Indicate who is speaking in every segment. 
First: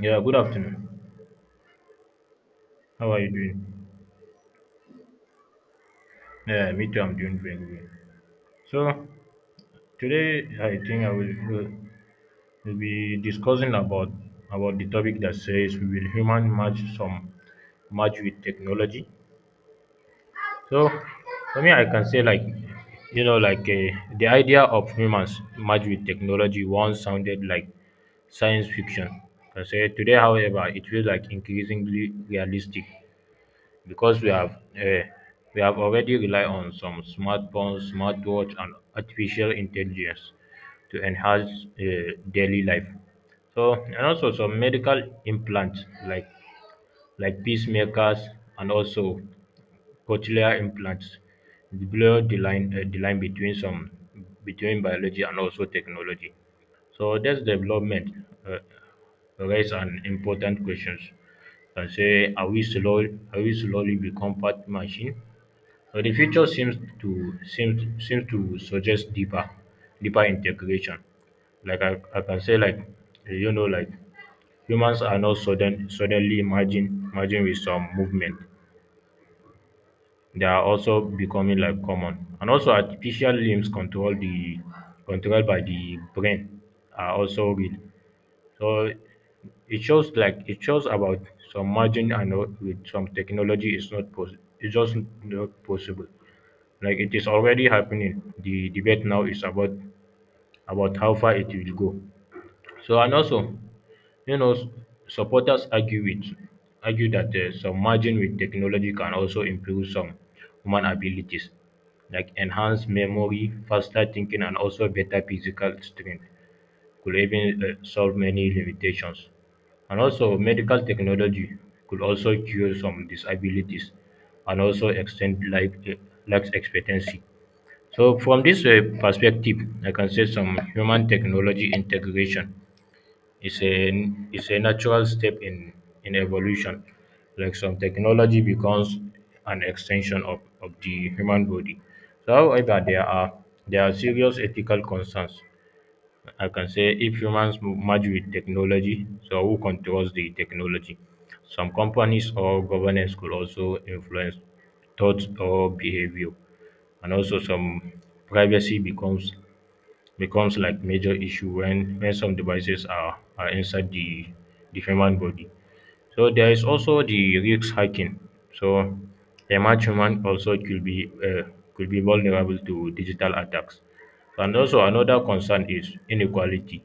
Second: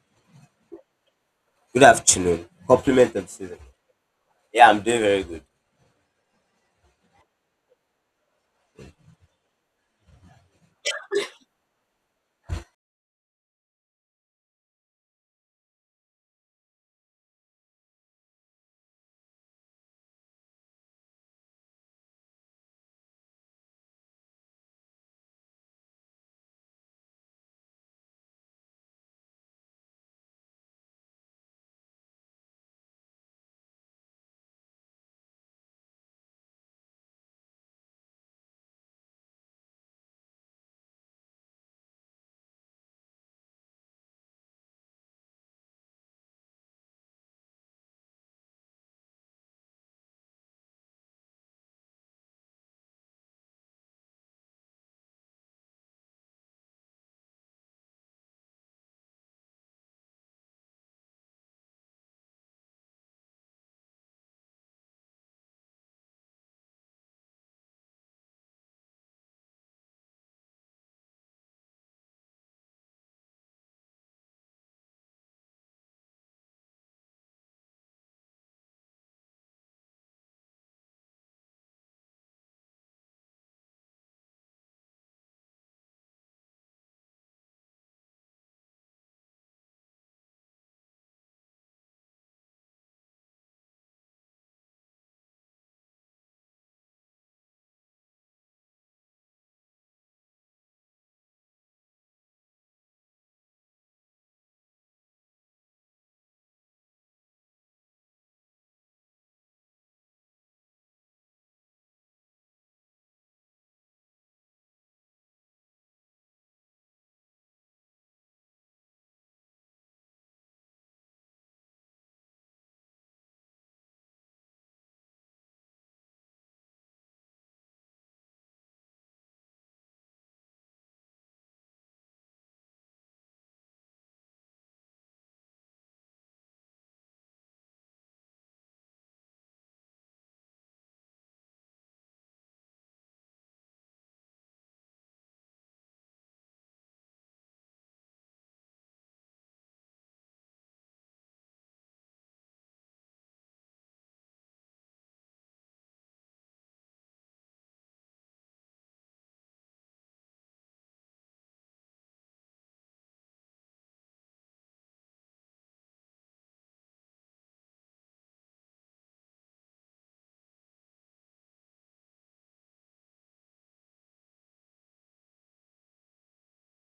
Speaker 1: Yeah, good afternoon.
Speaker 2: Good afternoon.
Speaker 1: How
Speaker 2: Compliment
Speaker 1: are
Speaker 2: of
Speaker 1: you
Speaker 2: season.
Speaker 1: doing?
Speaker 2: Yeah, I'm doing very good.
Speaker 1: Yeah, me too. I'm doing very good. So today, I think I will be discussing about the topic that says will human match some match with technology. So for me, I can say like the idea of humans match with technology once sounded like science fiction. I say today, however, it feels like increasingly realistic, because uh, we have already rely on some smartphones, smartwatch, and artificial intelligence to enhance daily life. So and also some medical implants like pacemakers and also cochlear implants blur the line between some between biology and also technology. So that's development. Uh, Raise an important questions and say are we slowly become part machine? So the future seems to suggest deeper integration. Like I can say like eh, you know like humans are not suddenly merging with some movement. They are also becoming like common. And also artificial limbs controlled by the brain are also real. So it shows about some margin and all with some technology it's just not possible. Like it is already happening. The debate now is about how far it will go. So and also, you know, supporters argue that some margin with technology can also improve some human abilities, like enhanced memory, faster thinking, and also better physical strength could even solve many limitations. And also, medical technology could also cure some disabilities and also extend life expectancy. So, from this perspective, I can say some human technology integration is a natural step in evolution. Like some technology becomes an extension of the human body. So, however, there are serious ethical concerns. I can say if humans merge with technology, so who controls the technology? Some companies or governments could also influence thoughts or behavior, and also some privacy becomes like major issue when some devices are inside the human body. So there is also the risk hacking. So a match human also could be vulnerable to digital attacks. And also another concern is inequality,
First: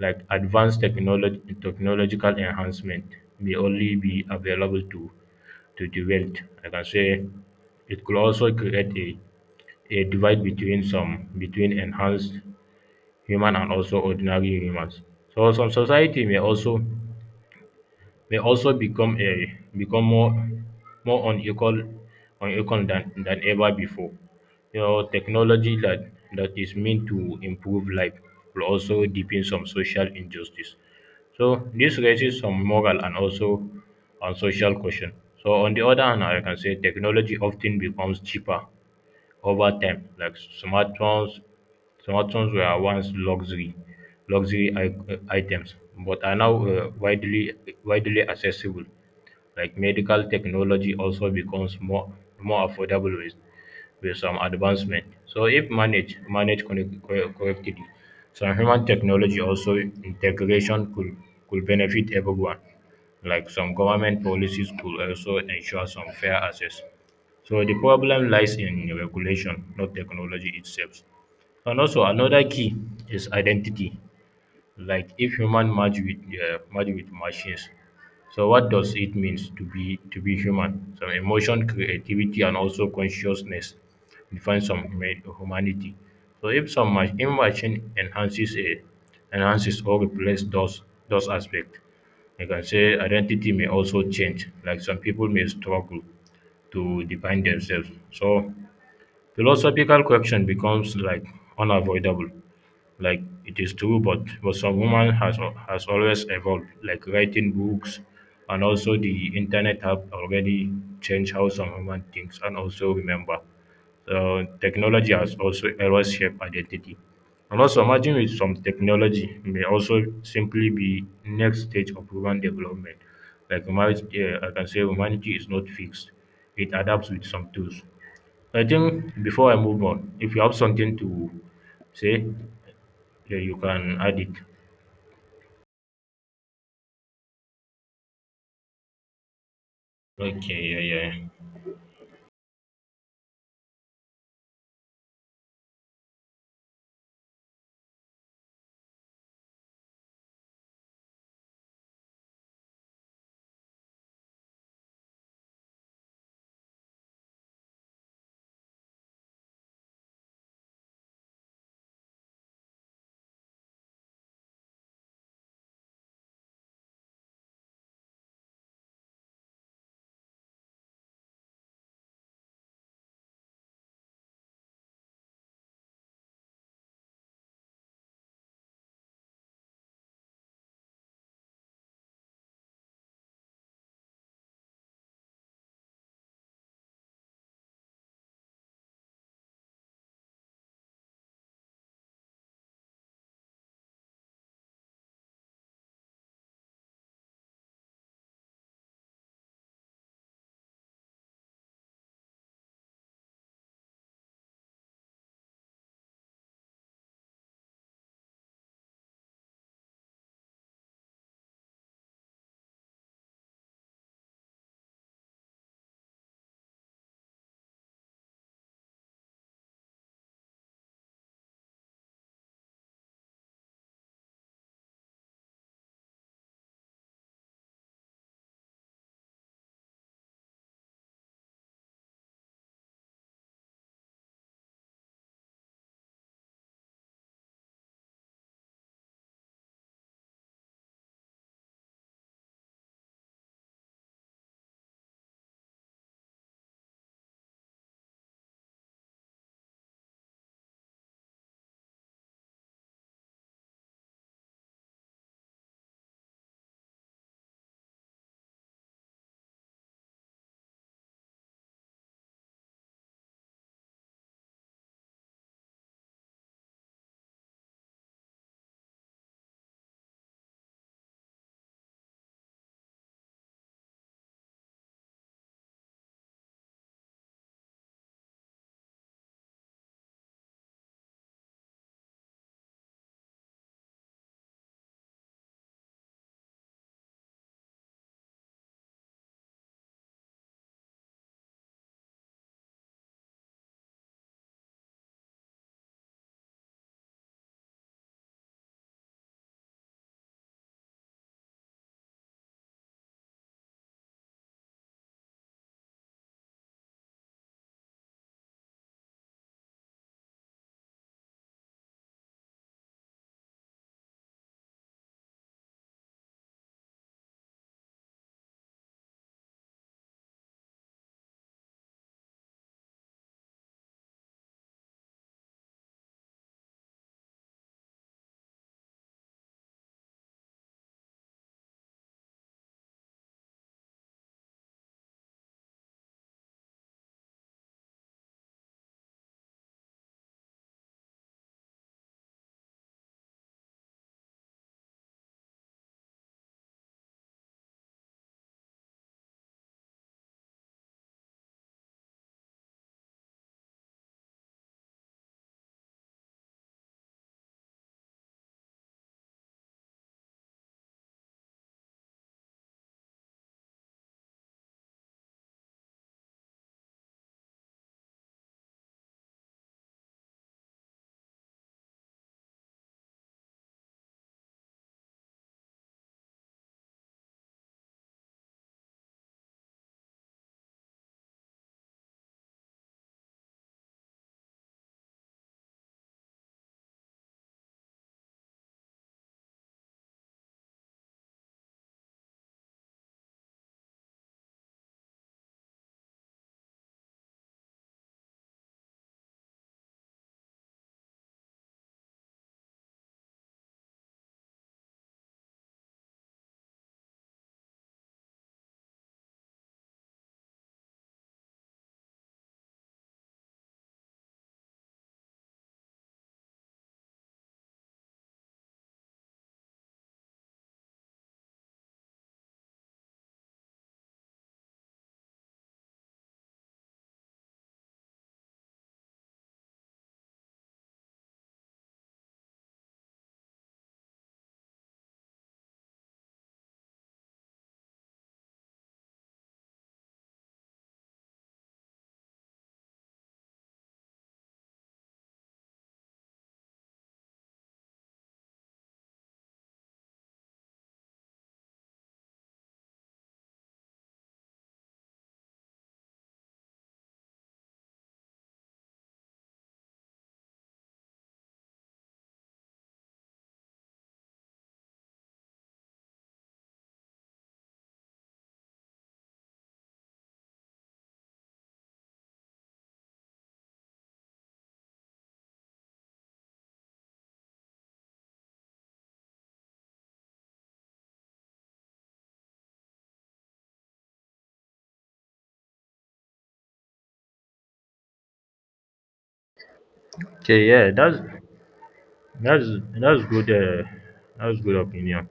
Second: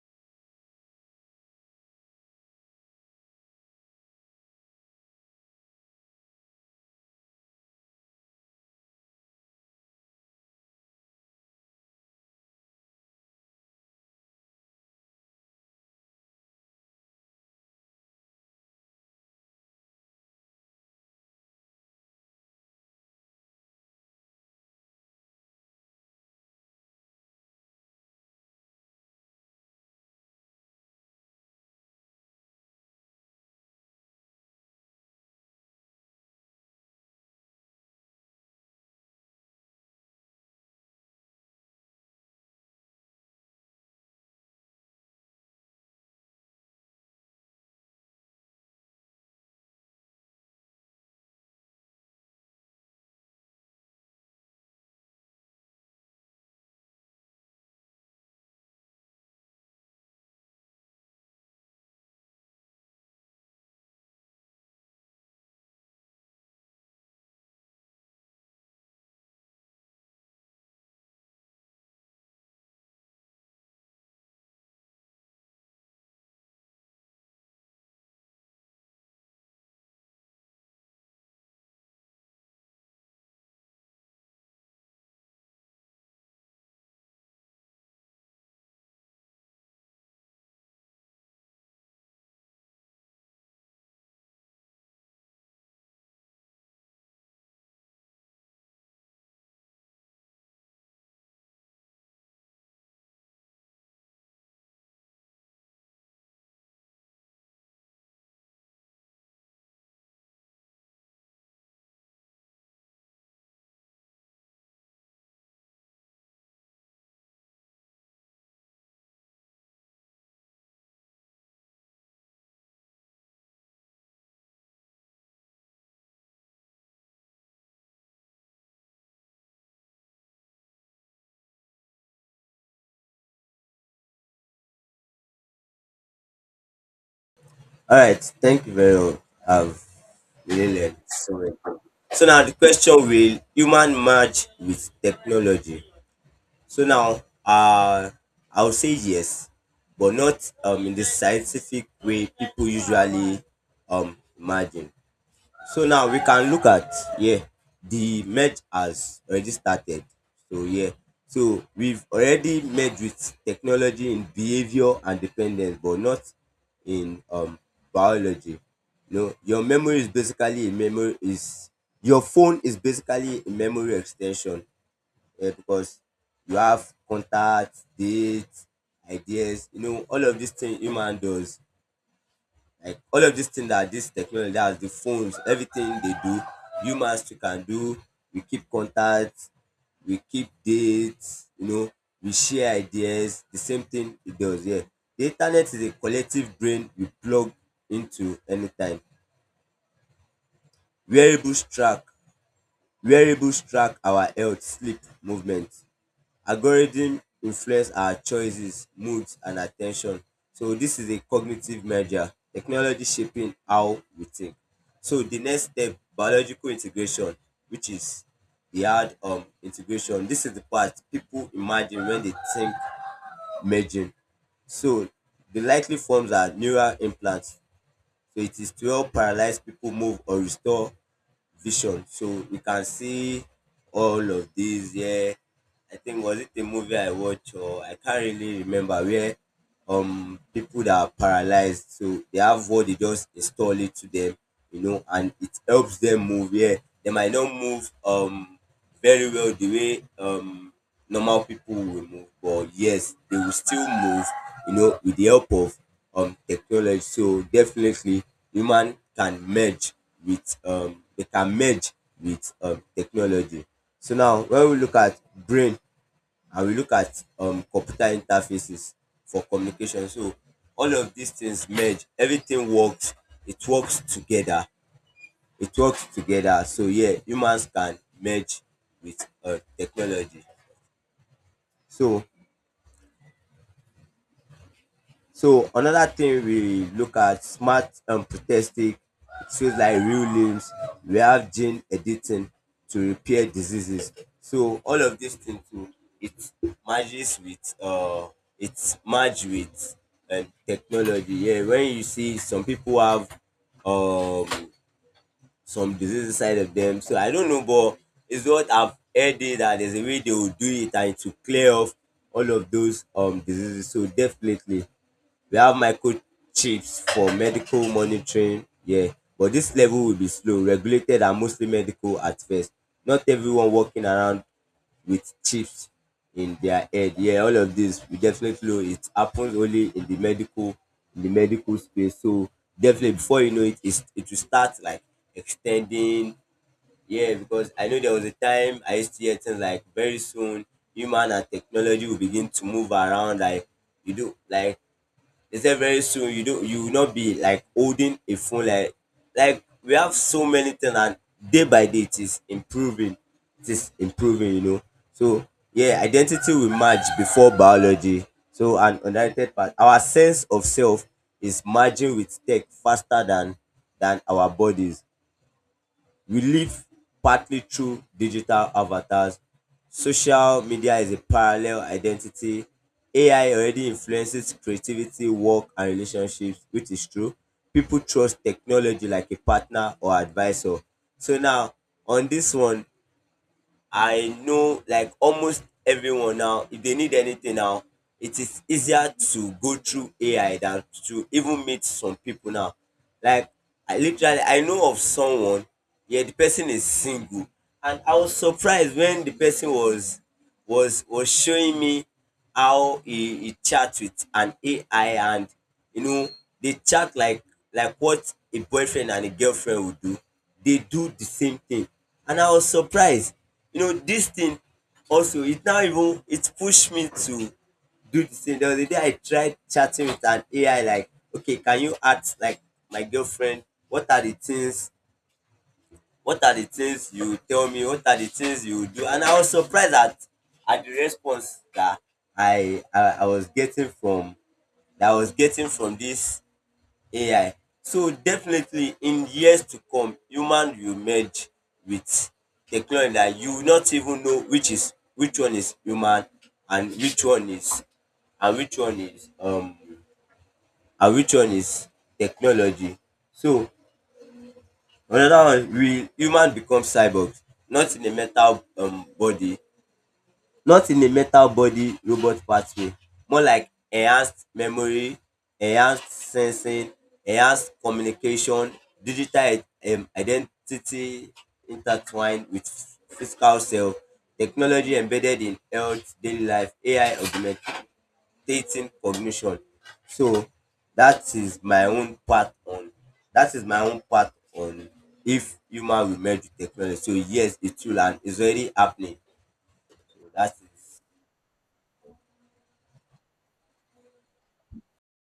Speaker 1: like advanced technology technological enhancement may only be available to the wealth. Like I can say it could also create a divide between enhanced human and also ordinary humans. So some society may also become more unequal unequal than ever before. You know, technology that is meant to improve life will also deepen some social injustice. So this raises some moral and also on social question. So on the other hand, I can say technology often becomes cheaper over time. Like smartphones, smartphones were once luxury items, but are now widely accessible. Like medical technology also becomes more affordable with some advancement. So if correctly, some human technology also integration could benefit everyone. Like some government policies could also ensure some fair access. So the problem lies in regulation, not technology itself. And also another key is identity. Like if human merge with machines, so what does it means to be human? Some emotion, creativity, and also consciousness define some humanity. So if if machine enhances or replace those aspects, you can say identity may also change. Like some people may struggle to define themselves. So philosophical question becomes like unavoidable. Like it is true, but some woman has always evolved, like writing books and also the internet have already changed how some human thinks and also remember. So technology has also always shaped identity, and also imagine with some technology may also simply be next stage of human development. Like humanity, I can say humanity is not fixed. It adapts with some tools. I think before I move on, if you have something to say, yeah, you can add it.
Speaker 2: All right. Thank you very much. I've
Speaker 1: Okay, yeah,
Speaker 2: really learned
Speaker 1: yeah.
Speaker 2: so many things. So now the question, will human merge with technology? So now, I would say yes, but not in the scientific way people usually imagine. So now we can look at, yeah, the merge has already started. So yeah, so we've already merged with technology in behavior and dependence, but not in biology. No, your memory is basically a memory is your phone is basically a memory extension, yeah, because you have contacts, dates, ideas, you know, all of these things human does. Like all of these things that this technology that has the phones, everything they do, humans too can do. We keep contact, we keep dates, you know, we share ideas, the same thing it does, here. Yeah. The internet is a collective brain we plug into anytime. Wearables track wearables track our health, sleep, movement. Algorithm influence our choices, moods, and attention. So this is a cognitive measure. Technology shaping how we think. So the next step, biological integration, which is the hard integration. This is the part people imagine when they think merging. So the likely forms are neural implants. So it is to help paralyze people move or restore vision. So you can see all of these. Yeah, I think, was it a movie I watched or I can't really remember, where people that are paralyzed, so they have what they just install it to them, you know, and it helps them move. Yeah, they might not move very well the way normal people will move, but yes, they will still move, you know, with the help of technology. So definitely human can merge with technology. So now when we look at brain and we look at computer interfaces for communication. So all of these things merge. Everything works. It works together. It works together. So yeah, humans can merge with technology. So another thing, we look at smart and protestic tools like real limbs. We have gene editing to repair diseases. So all of these things too, it merges with it's merged with technology. Yeah, when you see some people have um some disease inside of them. So I don't know, but it's what I've heard it, that there's a way they will do it and to clear off all of those diseases. So definitely we have microchips for medical monitoring, yeah, but this level will be slow, regulated, and mostly medical at first. Not everyone walking around with chips in their head. Yeah, all of this we definitely know it happens only in the medical space. So definitely before you know it, it will start like extending. Yeah, because I know there was a time I used to hear things like, very soon human and technology will begin to move around like you do. Like they said, very soon you do, you will not be like holding a phone, like we have so many things. And day by day it is improving, you know. So yeah, identity will merge before biology. So an unrelated part, our sense of self is merging with tech faster than our bodies. We live partly through digital avatars. Social media is a parallel identity. AI already influences creativity, work, and relationships, which is true. People trust technology like a partner or advisor. So now, on this one, I know like almost everyone now, if they need anything now, it is easier to go through AI than to even meet some people now. Like, I literally, I know of someone, yeah, the person is single. And I was surprised when the person was showing me how he chat with an AI, and you know they chat like what a boyfriend and a girlfriend would do. They do the same thing. And I was surprised. You know, this thing also, it now even it pushed me to do the same. There was a day I tried chatting with an AI like, okay, can you act like my girlfriend? What are the things what are the things you tell me, what are the things you do? And I was surprised at the response that I was getting from that I was getting from this AI. So definitely in years to come, human will merge with technology that you will not even know which is, which one is human, and which one is, and which one is um and which one is technology. So another one, will human become cyborgs? Not in a metal body, not in a metal body robot pathway, more like enhanced memory, enhanced sensing, enhanced communication, digital i- identity intertwined with physical self, technology embedded in health, daily life, AI augmented stating cognition. So that is my own part on that is my own part on if human will merge with technology. So yes, it will, and it's already happening. So that
Speaker 1: Okay, yeah,
Speaker 2: is,
Speaker 1: that's that's good that's good opinion.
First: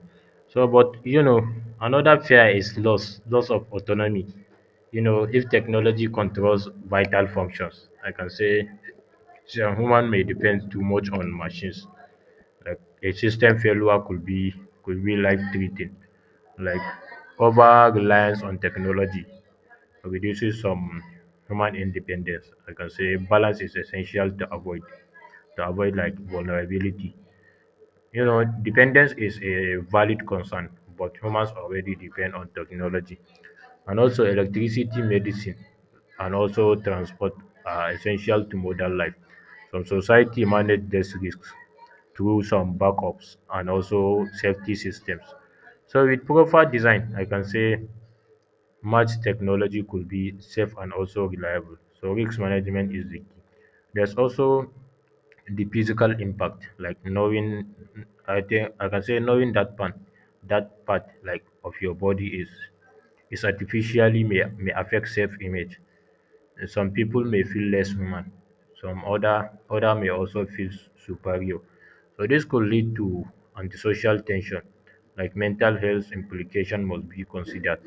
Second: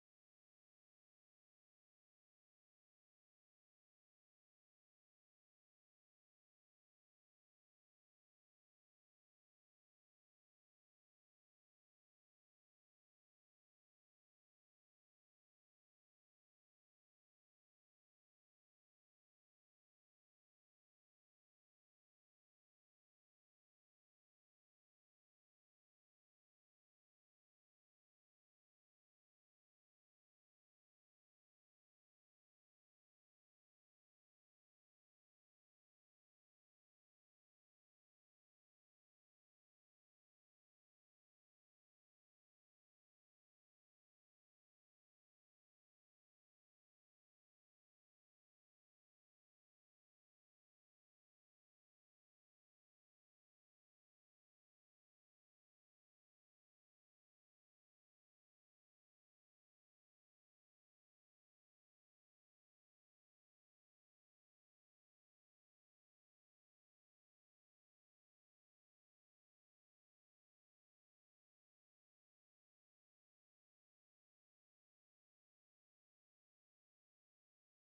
Speaker 1: So but you know, another fear is loss of autonomy. You know, if technology controls vital functions, I can say say a human may depend too much on machines. Like a system failure could be life threatening. Like over reliance on technology reduces some human independence. I can say balance is essential to avoid like vulnerability. You know, dependence is a valid concern, but humans already depend on technology. And also, electricity, medicine, and also transport are essential to modern life. Some society manage these risks through some backups and also safety systems. So, with proper design, I can say much technology could be safe and also reliable. So, risk management is the key. There's also the physical impact, like knowing I think I can say knowing that part like of your body is artificially, may affect self image. Some people may feel less human, some other may also feel superior. So this could lead to antisocial tension. Like mental health implication must be considered.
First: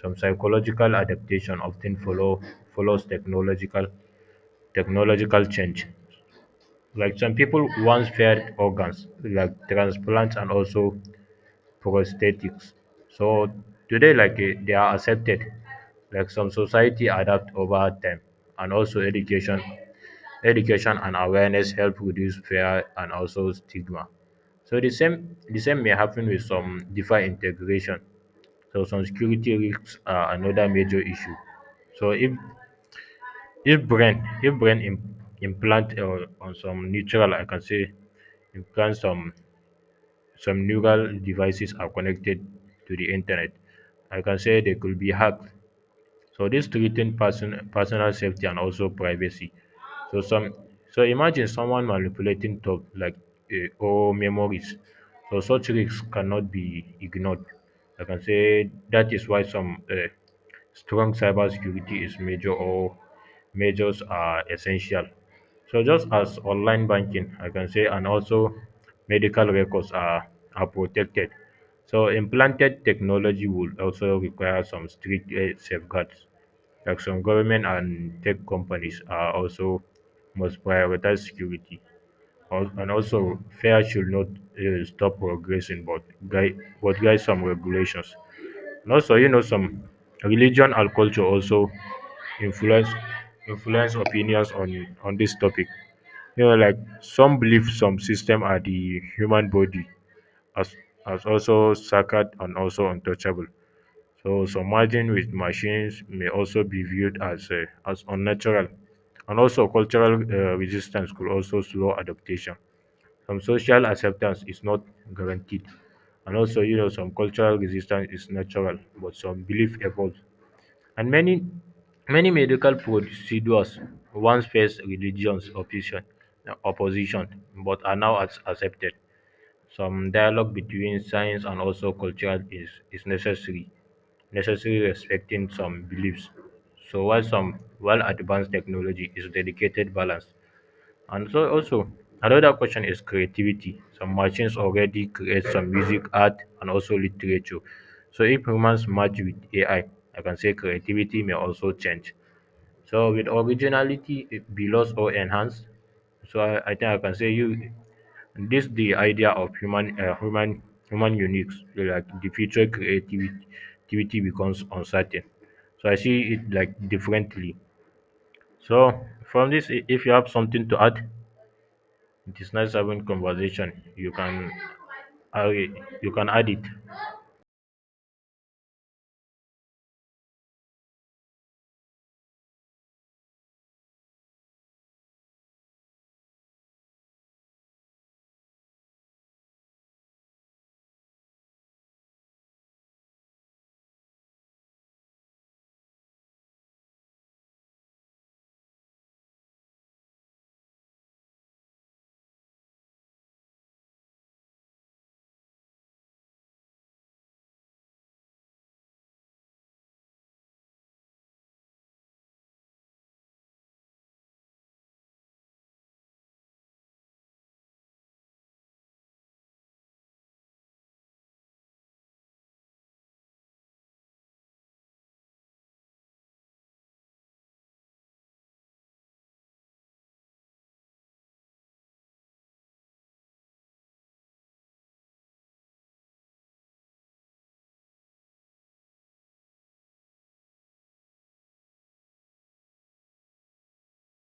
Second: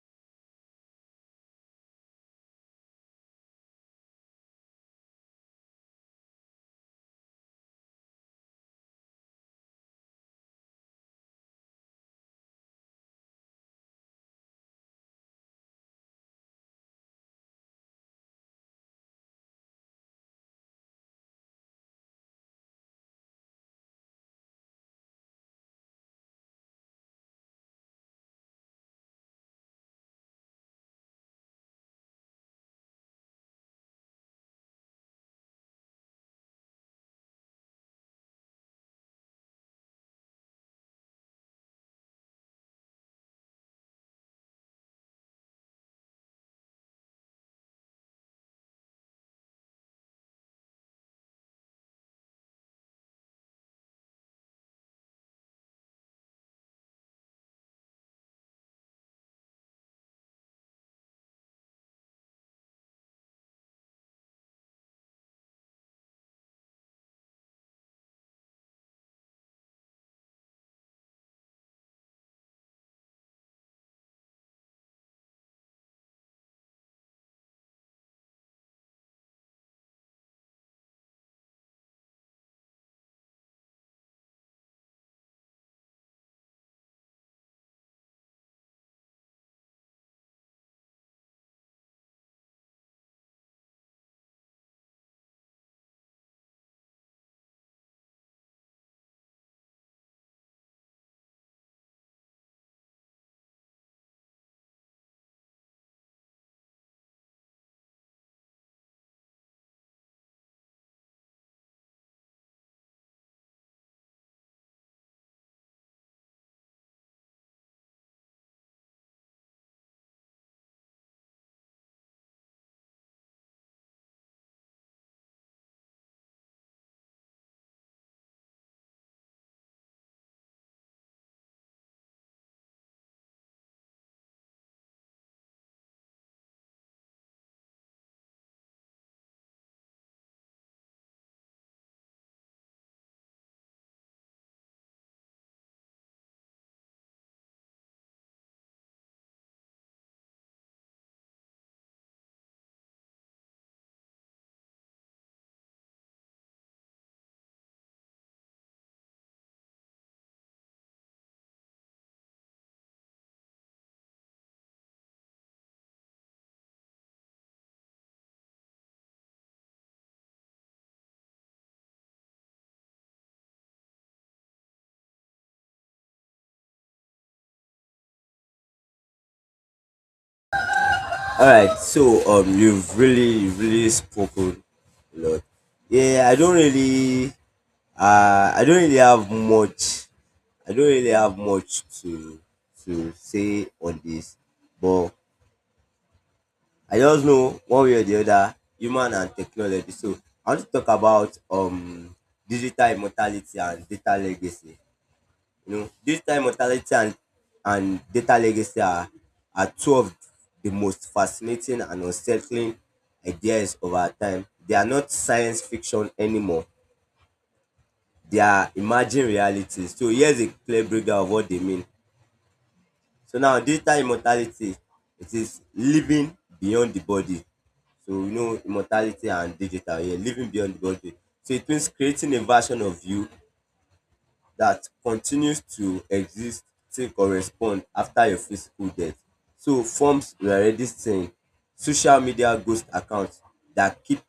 Speaker 1: Some psychological adaptation often follows technological change. Like some people once feared organs, like transplants and also prosthetics. So today, they are accepted. Like some society adapt over time, and also education and awareness help reduce fear and also stigma. So the same may happen with some DeFi integration. So some security risks are another major issue. So if brain im implant or on some neutral, I can say implant, some neural devices are connected to the internet. I can say they could be hacked. So this threaten personal safety and also privacy. So some so imagine someone manipulating talk, like or memories. So such risks cannot be ignored. I can say that is why some strong cybersecurity is major or measures are essential. So just as online banking, I can say, and also medical are protected. So implanted technology would also require some strict safeguards. Like some government and tech companies are also must prioritize security. And also, fair should not stop progressing, but but guide some regulations. And also, you know, some religion and culture also influence influence opinions on this topic. You know, like some believe some system are the human body as as also sacred and also untouchable. So submerging with machines may also be viewed as unnatural, and also cultural resistance could also slow adaptation. Some social acceptance is not guaranteed. And also you know some cultural resistance is natural, but some belief evolves. And many medical procedures once faced religious opposition, but are now accepted. Some dialogue between science and also culture is necessary, respecting some beliefs. So while some while advanced technology is dedicated balance. And so also another question is creativity. Some machines already create some music, art, and also literature. So if humans merge with AI, I can say creativity may also change. So with originality it be lost or enhanced. So I think I can say you this the idea of human uniques, like the future creativity activity becomes uncertain. So I see it like differently. So from this if you have something to add, it is nice having conversation. You can add you can add it.
Speaker 2: all right. So you've really spoken a lot. Yeah, I don't really have much. I don't really have much to say on this, but I just know, one way or the other, human and technology. So I want to talk about digital immortality and data legacy. You know, digital immortality and data legacy are two of the most fascinating and unsettling ideas of our time. They are not science fiction anymore. They are imagined realities. So here's a clear breakdown of what they mean. So now, digital immortality, it is living beyond the body. So we know immortality and digital, yeah, living beyond the body. So it means creating a version of you that continues to exist, to correspond after your physical death. So forms we are already seeing, social media ghost accounts that keep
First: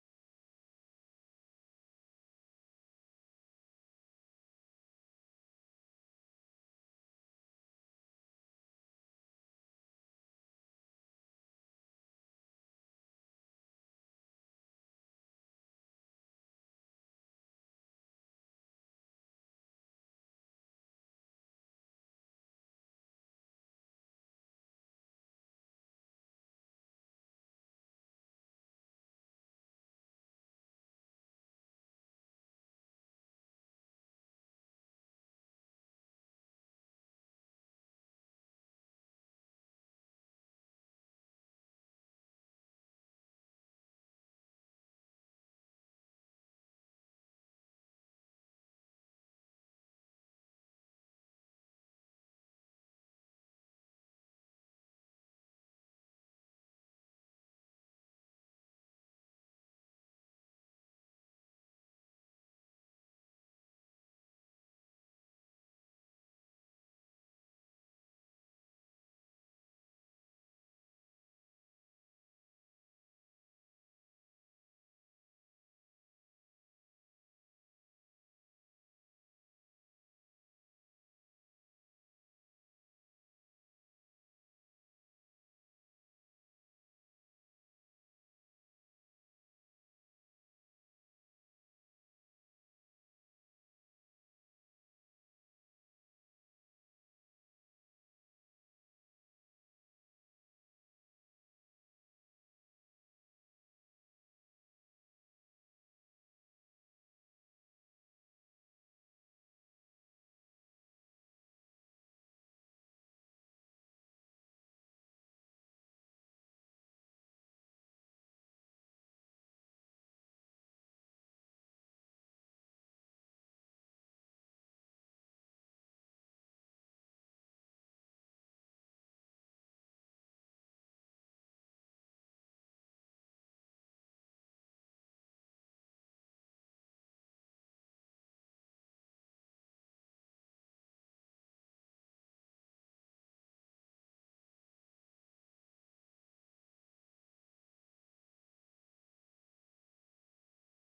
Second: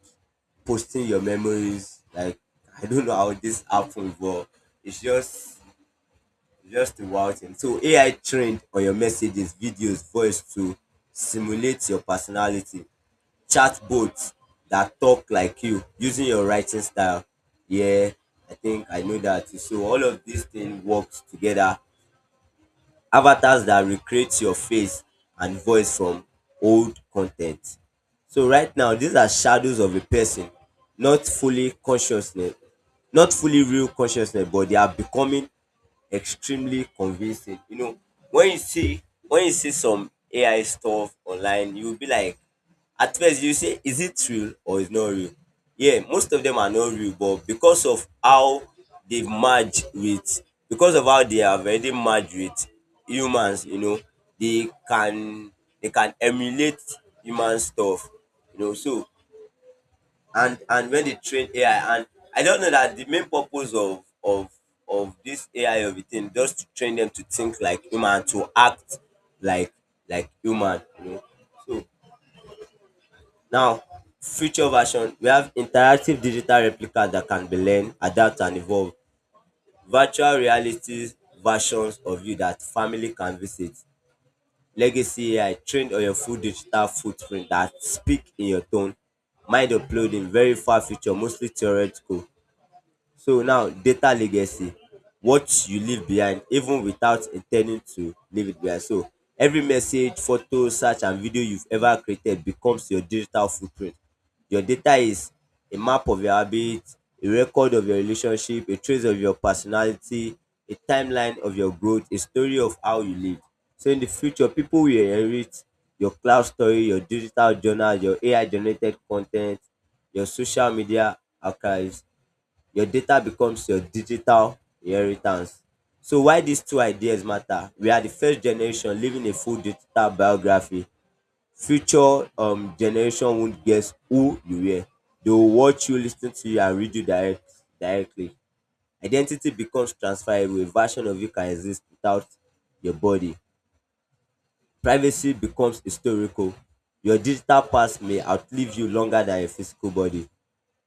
Speaker 2: posting your memories. Like, I don't know how this happened, but it's just a wild thing. So AI trained on your messages, videos, voice to simulate your personality. Chatbots that talk like you using your writing style. Yeah, I think I know that. So all of these things works together. Avatars that recreate your face and voice from old content. So right now, these are shadows of a person, not fully consciousness, not fully real consciousness, but they are becoming extremely convincing. You know, when you see when you see some AI stuff online, you'll be like, at first you say, is it real or is not real? Yeah, most of them are not real, but they merge with because of how they have already merged with humans, you know, they can they can emulate human stuff. You know, so and when they train AI, and I don't know that the main purpose of this AI of a thing just to train them to think like human, to act like like human, you know. So now, future version, we have interactive digital replica that can be learned, adapt, and evolve. Virtual reality versions of you that family can visit. Legacy AI trained on your full digital footprint that speak in your tone. Mind uploading, very far future, mostly theoretical. So now, data legacy, what you leave behind even without intending to leave it behind. So every message, photo, search, and video you've ever created becomes your digital footprint. Your data is a map of your habits, a record of your relationship, a trace of your personality, a timeline of your growth, a story of how you live. So in the future, people will inherit your cloud story, your digital journal, your AI generated content, your social media archives. Your data becomes your digital inheritance. So why these two ideas matter? We are the first generation living a full digital biography. Future generation won't guess who you were. They will watch you, listen to you, and read you directly. Identity becomes transferable. A version of you can exist without your body. Privacy becomes historical. Your digital past may outlive you longer than your physical body.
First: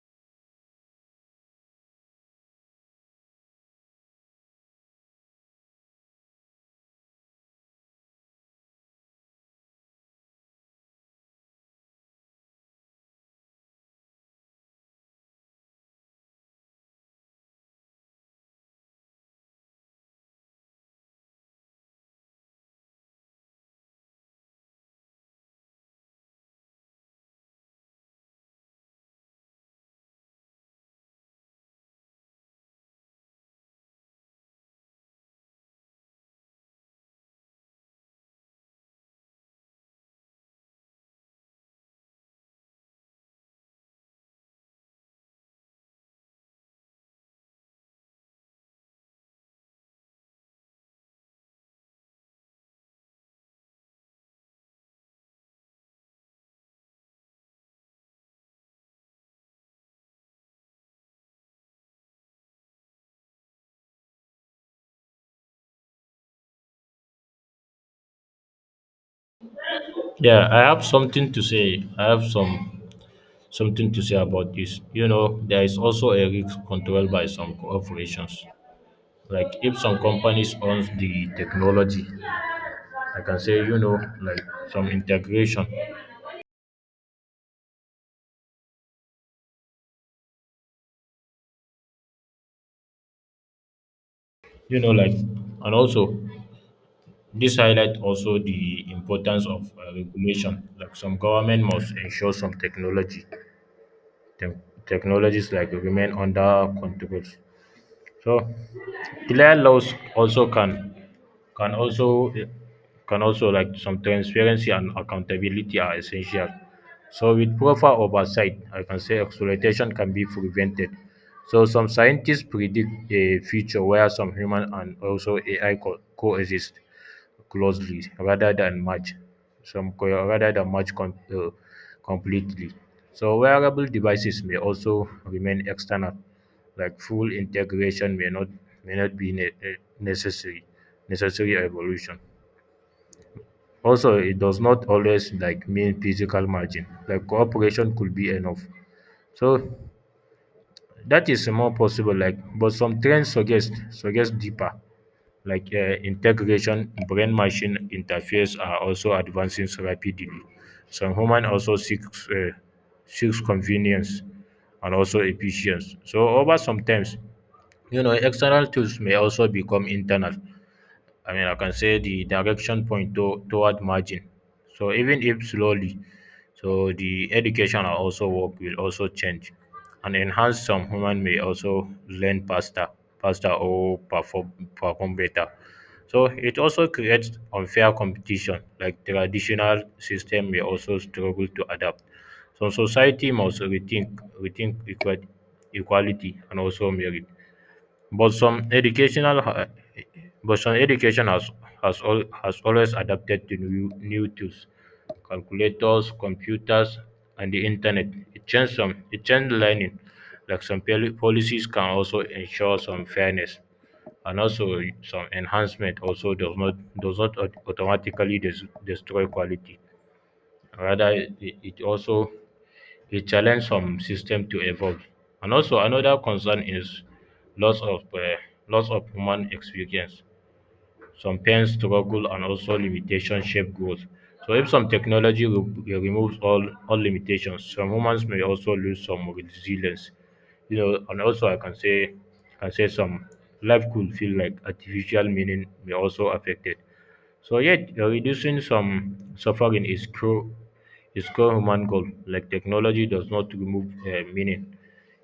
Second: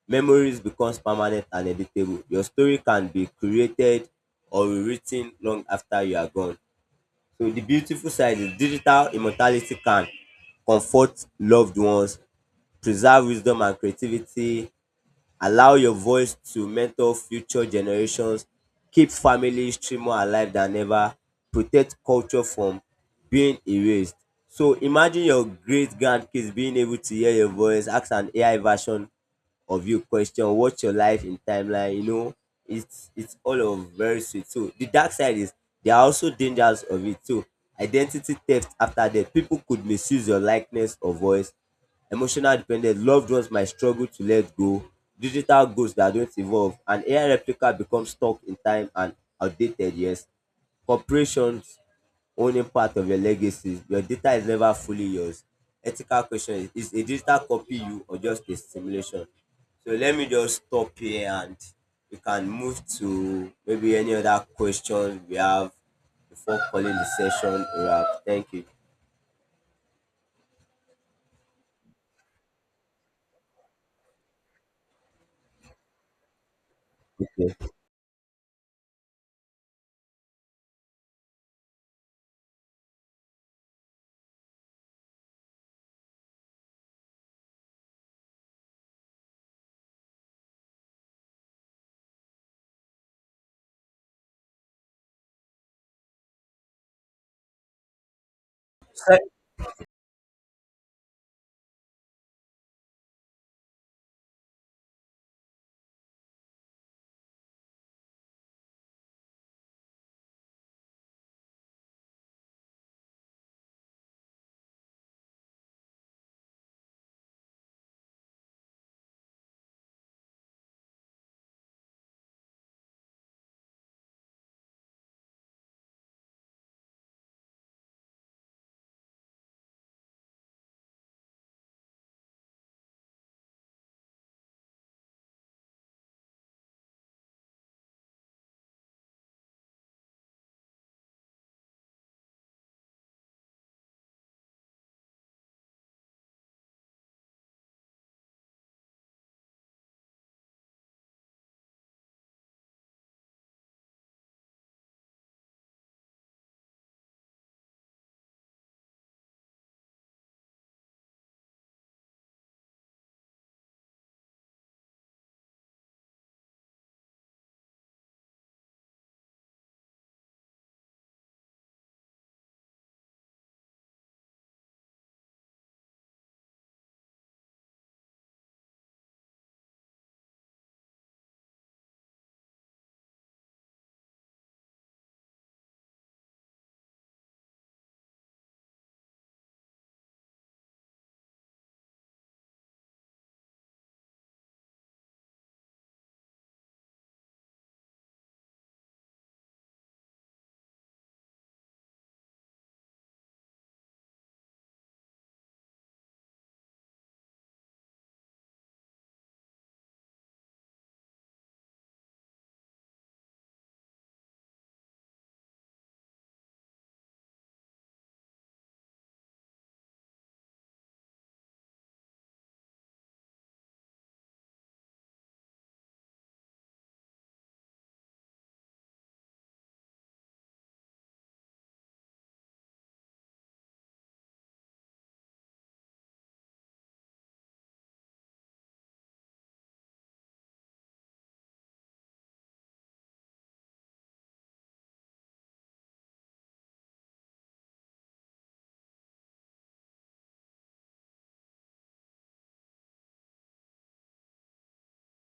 Speaker 2: Memories becomes permanent and editable. Your story can be created or rewritten long after you are gone. So the beautiful side is, digital immortality can comfort loved ones, preserve wisdom and creativity, allow your voice to mentor future generations. Keep family history more alive than ever. Protect culture from being erased. So imagine your great grandkids being able to hear your voice, ask an AI version of you question, watch your life in timeline, you know. It's all of very sweet. So the dark side is, there are also dangers of it too. Identity theft after death. People could misuse your likeness or voice, emotional dependence, loved ones might struggle to let go, digital goals that don't evolve, and AI replica becomes stuck in time and outdated. Yes, corporations owning part of your legacy, your data is never fully yours. Ethical question is a digital copy you or just a simulation? So let me just stop here and we can move to maybe any other questions we have before calling the session a wrap. Thank you.
Speaker 1: Yeah, I have something to say. I have something to say about this. You know, there is also a risk controlled by some
Speaker 2: Okay.
Speaker 1: corporations. Like if some companies owns the technology, I can say you know like some integration. You know like and also this highlight also the
Speaker 2: So,
Speaker 1: importance of regulation. Like some government must ensure some tech- technologies like remain under control. So clear laws also can also can also like some transparency and accountability are essential. So with proper oversight, I can say exploitation can be prevented. So some scientists predict a future where some human and also AI coexist closely rather than match some co- rather than match com- completely. So wearable devices may also remain external, like full integration may not be necessary evolution. Also, it does not always like mean physical margin. Like cooperation could be enough. So that is more possible. Like, but some trends suggest deeper integration. Brain machine interface are also advancing rapidly. Some human also seeks convenience and also efficiency. So over sometimes, you know, external tools may also become internal. I mean, I can say the direction point toward margin. So even if slowly, so the education and also work will also change and enhance some human may also learn faster, faster or perform better. So it also creates unfair competition, like traditional system may also struggle to adapt. So society must rethink equality and also merit. But some educational ha- but some education has always adapted to new tools, calculators, computers, and the internet. It changed learning. Like some policies can also ensure some fairness, and also some enhancement also does not au- automatically des- destroy quality. Rather, it also e challenge some system to evolve. And also another concern is loss of um loss of human experience, some pain, struggle, and also limitation shape growth. So, if some technology removes all limitations, some humans may also lose some resilience. You know, and also I can say some life could feel like artificial meaning may also affect it. So, yet reducing some suffering is core human goal. Like technology does not remove meaning;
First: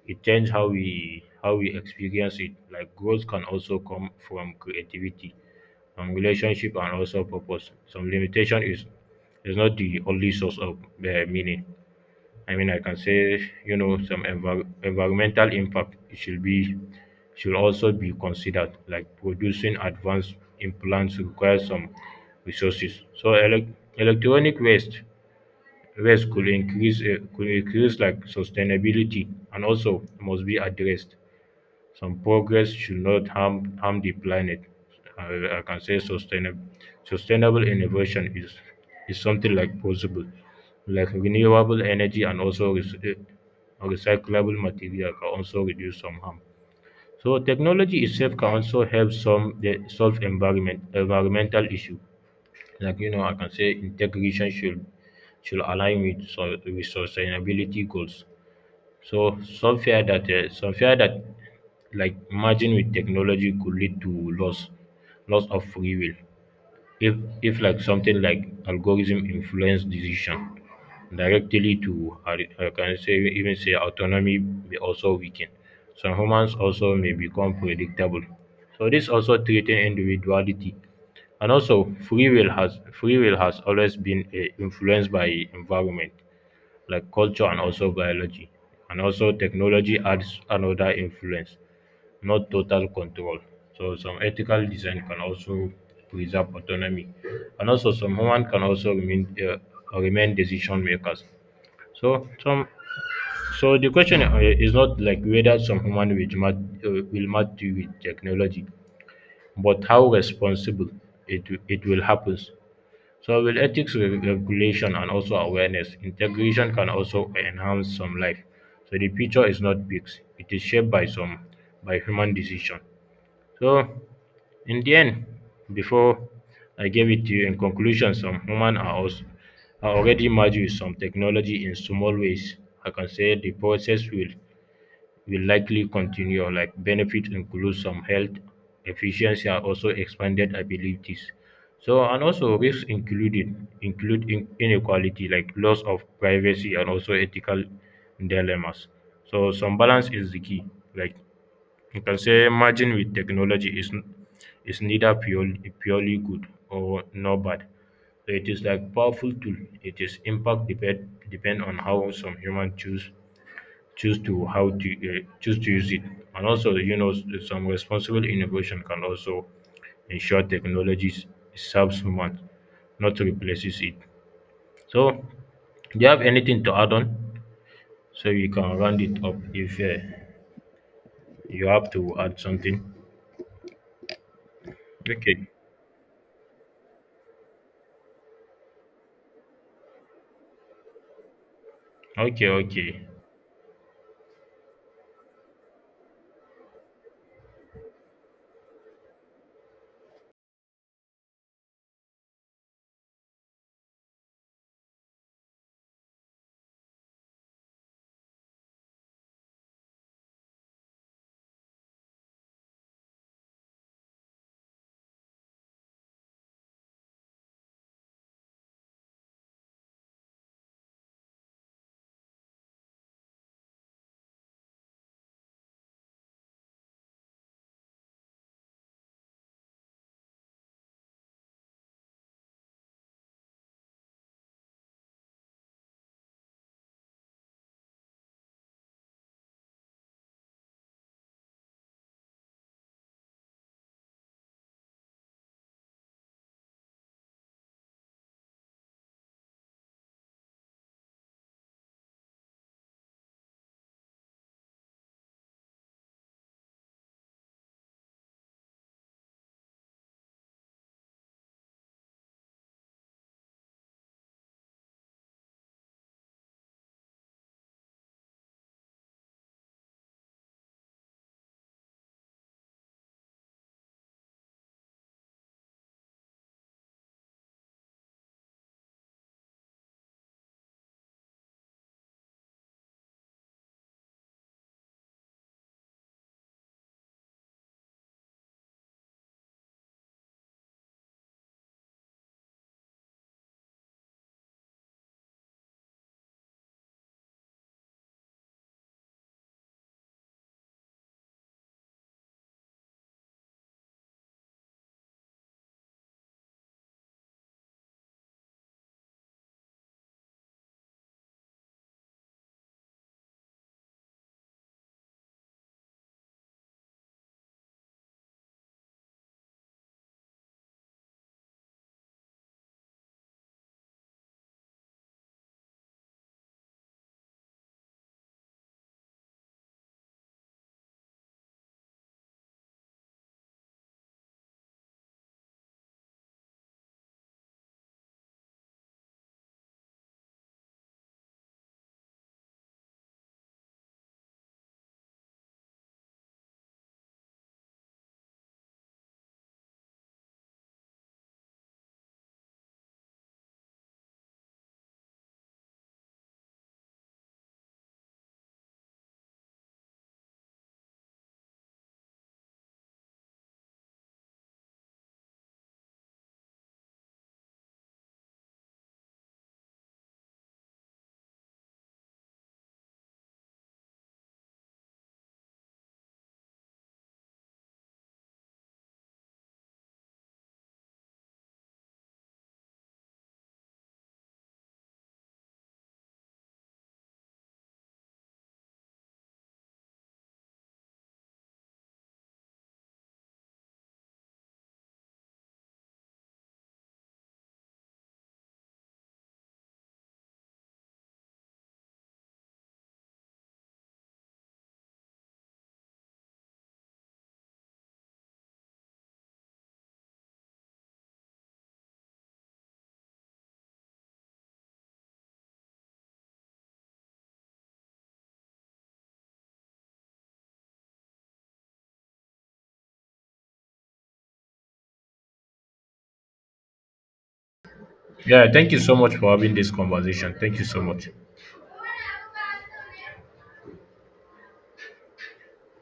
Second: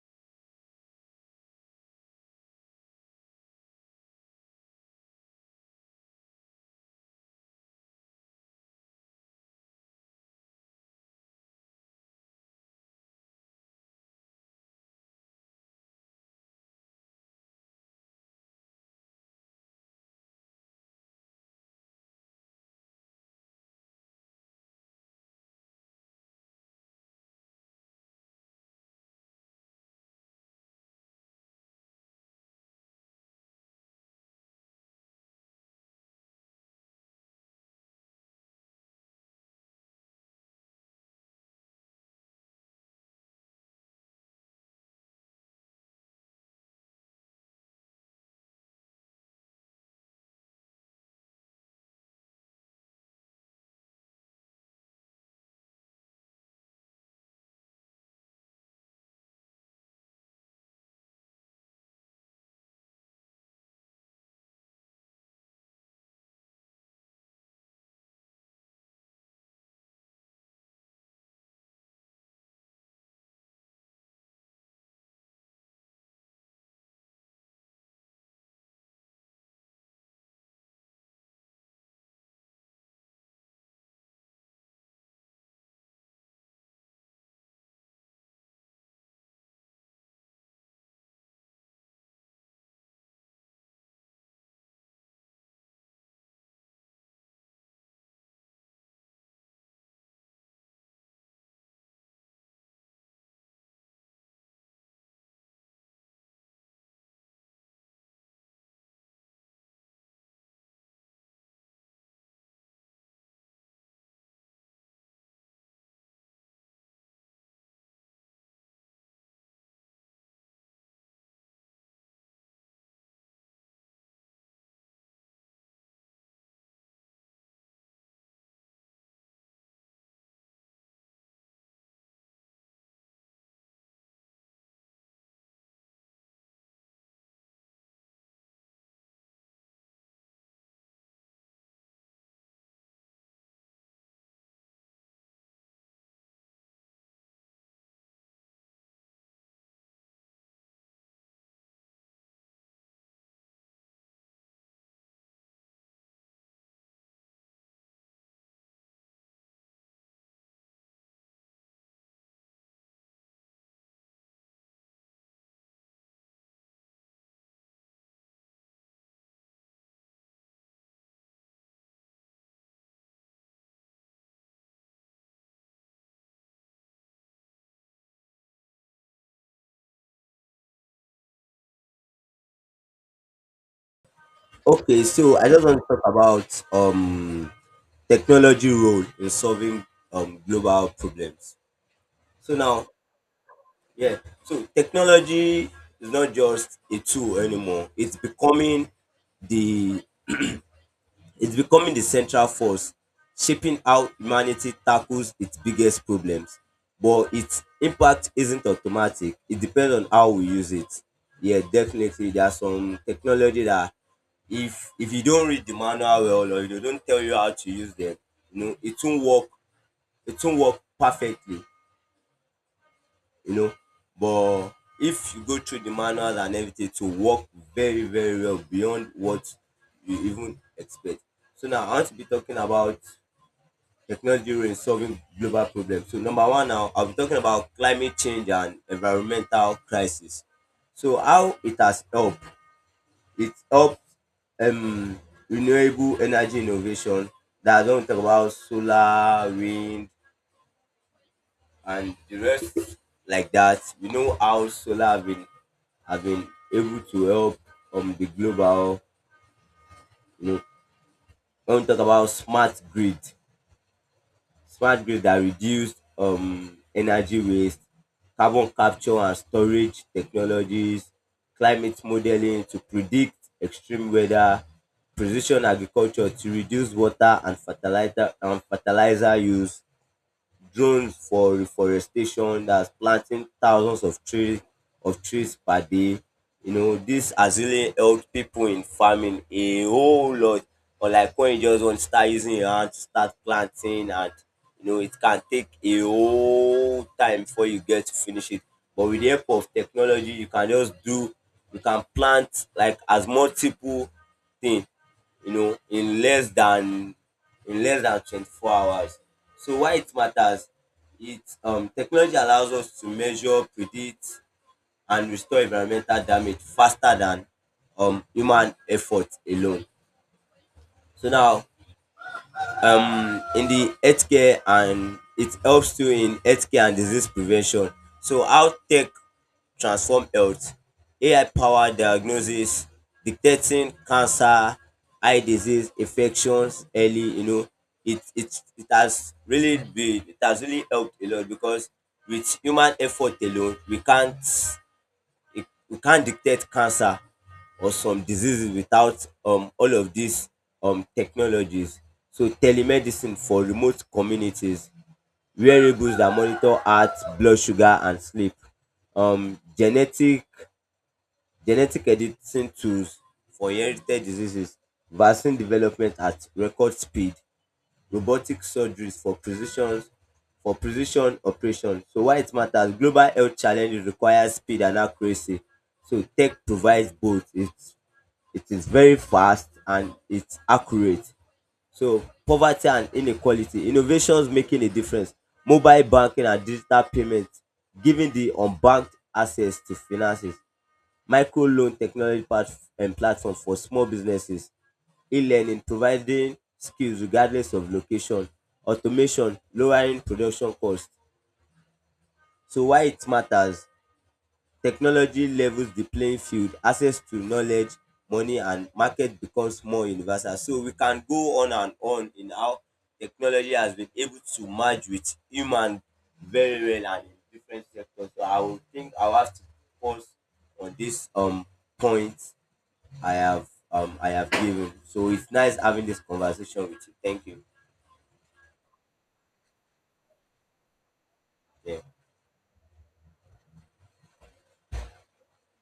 Speaker 1: it changes how we experience it. Like growth can also come from creativity, relationship and also purpose. Some limitation is not the only source of meaning. I mean, I can say you know some environmental impact should also be considered. Like producing advanced implants requires some resources. So electronic waste could increase like sustainability and also must be addressed. Some progress should not harm the planet. I can say sustainable innovation is something like possible, like renewable energy and also recyclable material can also reduce some harm. So technology itself can also help some the solve environmental issue. Like you know, I can say integration should align with so, with sustainability goals. So some fear that like merging with technology could lead to loss of free will. If if like something like algorithm influence decision directly to I can say even say autonomy may also weaken. Some humans also may become predictable. So this also threaten individuality and also free will has always been influenced by environment like culture and also biology, and also technology adds another influence, not total control. So some ethical design can also preserve autonomy, and also some human can also remain remain decision makers. So some so the question is not like whether some human will match with technology, but how responsible it, it will happen. So, with ethics regulation and also awareness, integration can also enhance some life. So, the future is not fixed; it is shaped by some by human decision. So, in the end, before I gave it to you, in conclusion, some humans are also are already merged with some technology in small ways. I can say the process will likely continue. Like benefits include some health, efficiency and also expanded abilities. So and also risks included include inequality, like loss of privacy and also ethical dilemmas. So some balance is the key. Like you can say merging with technology is neither purely good or nor bad. So it is like powerful tool. It is impact depend on how some human choose choose to how to choose to use it, and also you know some responsible innovation can also ensure technologies serves human, not replaces it. So do you have anything to add on, so you can round it up if you have to add something.
Speaker 2: Okay, so
Speaker 1: Okay,
Speaker 2: I just want to talk about technology role in solving global problems.
Speaker 1: okay,
Speaker 2: So now,
Speaker 1: okay.
Speaker 2: yeah, so technology is not just a tool anymore. The it's becoming the central force shaping how humanity tackles its biggest problems, but its impact isn't automatic. It depends on how we use it. Yeah, definitely. There are some technology that if you don't read the manual well or if they don't tell you how to use them, you know, it won't work. It won't work perfectly, you know. But if you go through the manual and everything, it will work very, very well beyond what you even expect. So now I want to be talking about technology role in solving global problems. So number one now, I'll be talking about climate change and environmental crisis. So how it has helped, it helped um, renewable energy innovation. That's when we talk about solar, wind, and the rest like that. We know how solar have been able to help the global. You know, when we talk about smart grid. Smart grids that reduce energy waste, carbon capture and storage technologies, climate modeling to predict extreme weather, precision agriculture to reduce water and fertilizer use, drones for reforestation, that's planting thousands of trees per day. You know, this has really helped people in farming a whole lot, unlike when you just want to start using your hand to start planting and, you know, it can take a whole time before you get to finish it. But with the help of technology, you can just do, you can plant like as multiple things, you know, in less than 24 hours. So why it matters, it technology allows us to measure, predict and restore environmental damage faster than human effort alone. So now, um, in the healthcare, and it helps too in healthcare and disease prevention. So how tech transform health. AI-powered diagnosis, detecting cancer, eye disease, infections early, you know, it has really helped a lot because with human effort alone, we can't detect cancer or some diseases without all of these technologies. So telemedicine for remote communities, wearables that monitor heart, blood sugar and sleep, um, genetic editing tools for inherited diseases, vaccine development at record speed, robotic surgeries for precision, for precision operations. So why it matters, global health challenges require speed and accuracy, so tech provides both. It is very fast and it's accurate. So poverty and inequality, innovations making a difference, mobile banking and digital payment, giving the unbanked access to finances, micro loan technology pat platform for small businesses, e-learning providing skills regardless of location, automation lowering production cost. So why it matters? Technology levels the playing field, access to knowledge, money, and market becomes more universal. So we can go on and on in how technology has been able to merge with human very well and in different sectors. So I would think I'll have to pause on this point I have given. So it's nice having this conversation with you. Thank you.
Speaker 1: Yeah, thank you so much for having this conversation, thank you so much.
Speaker 2: Yeah.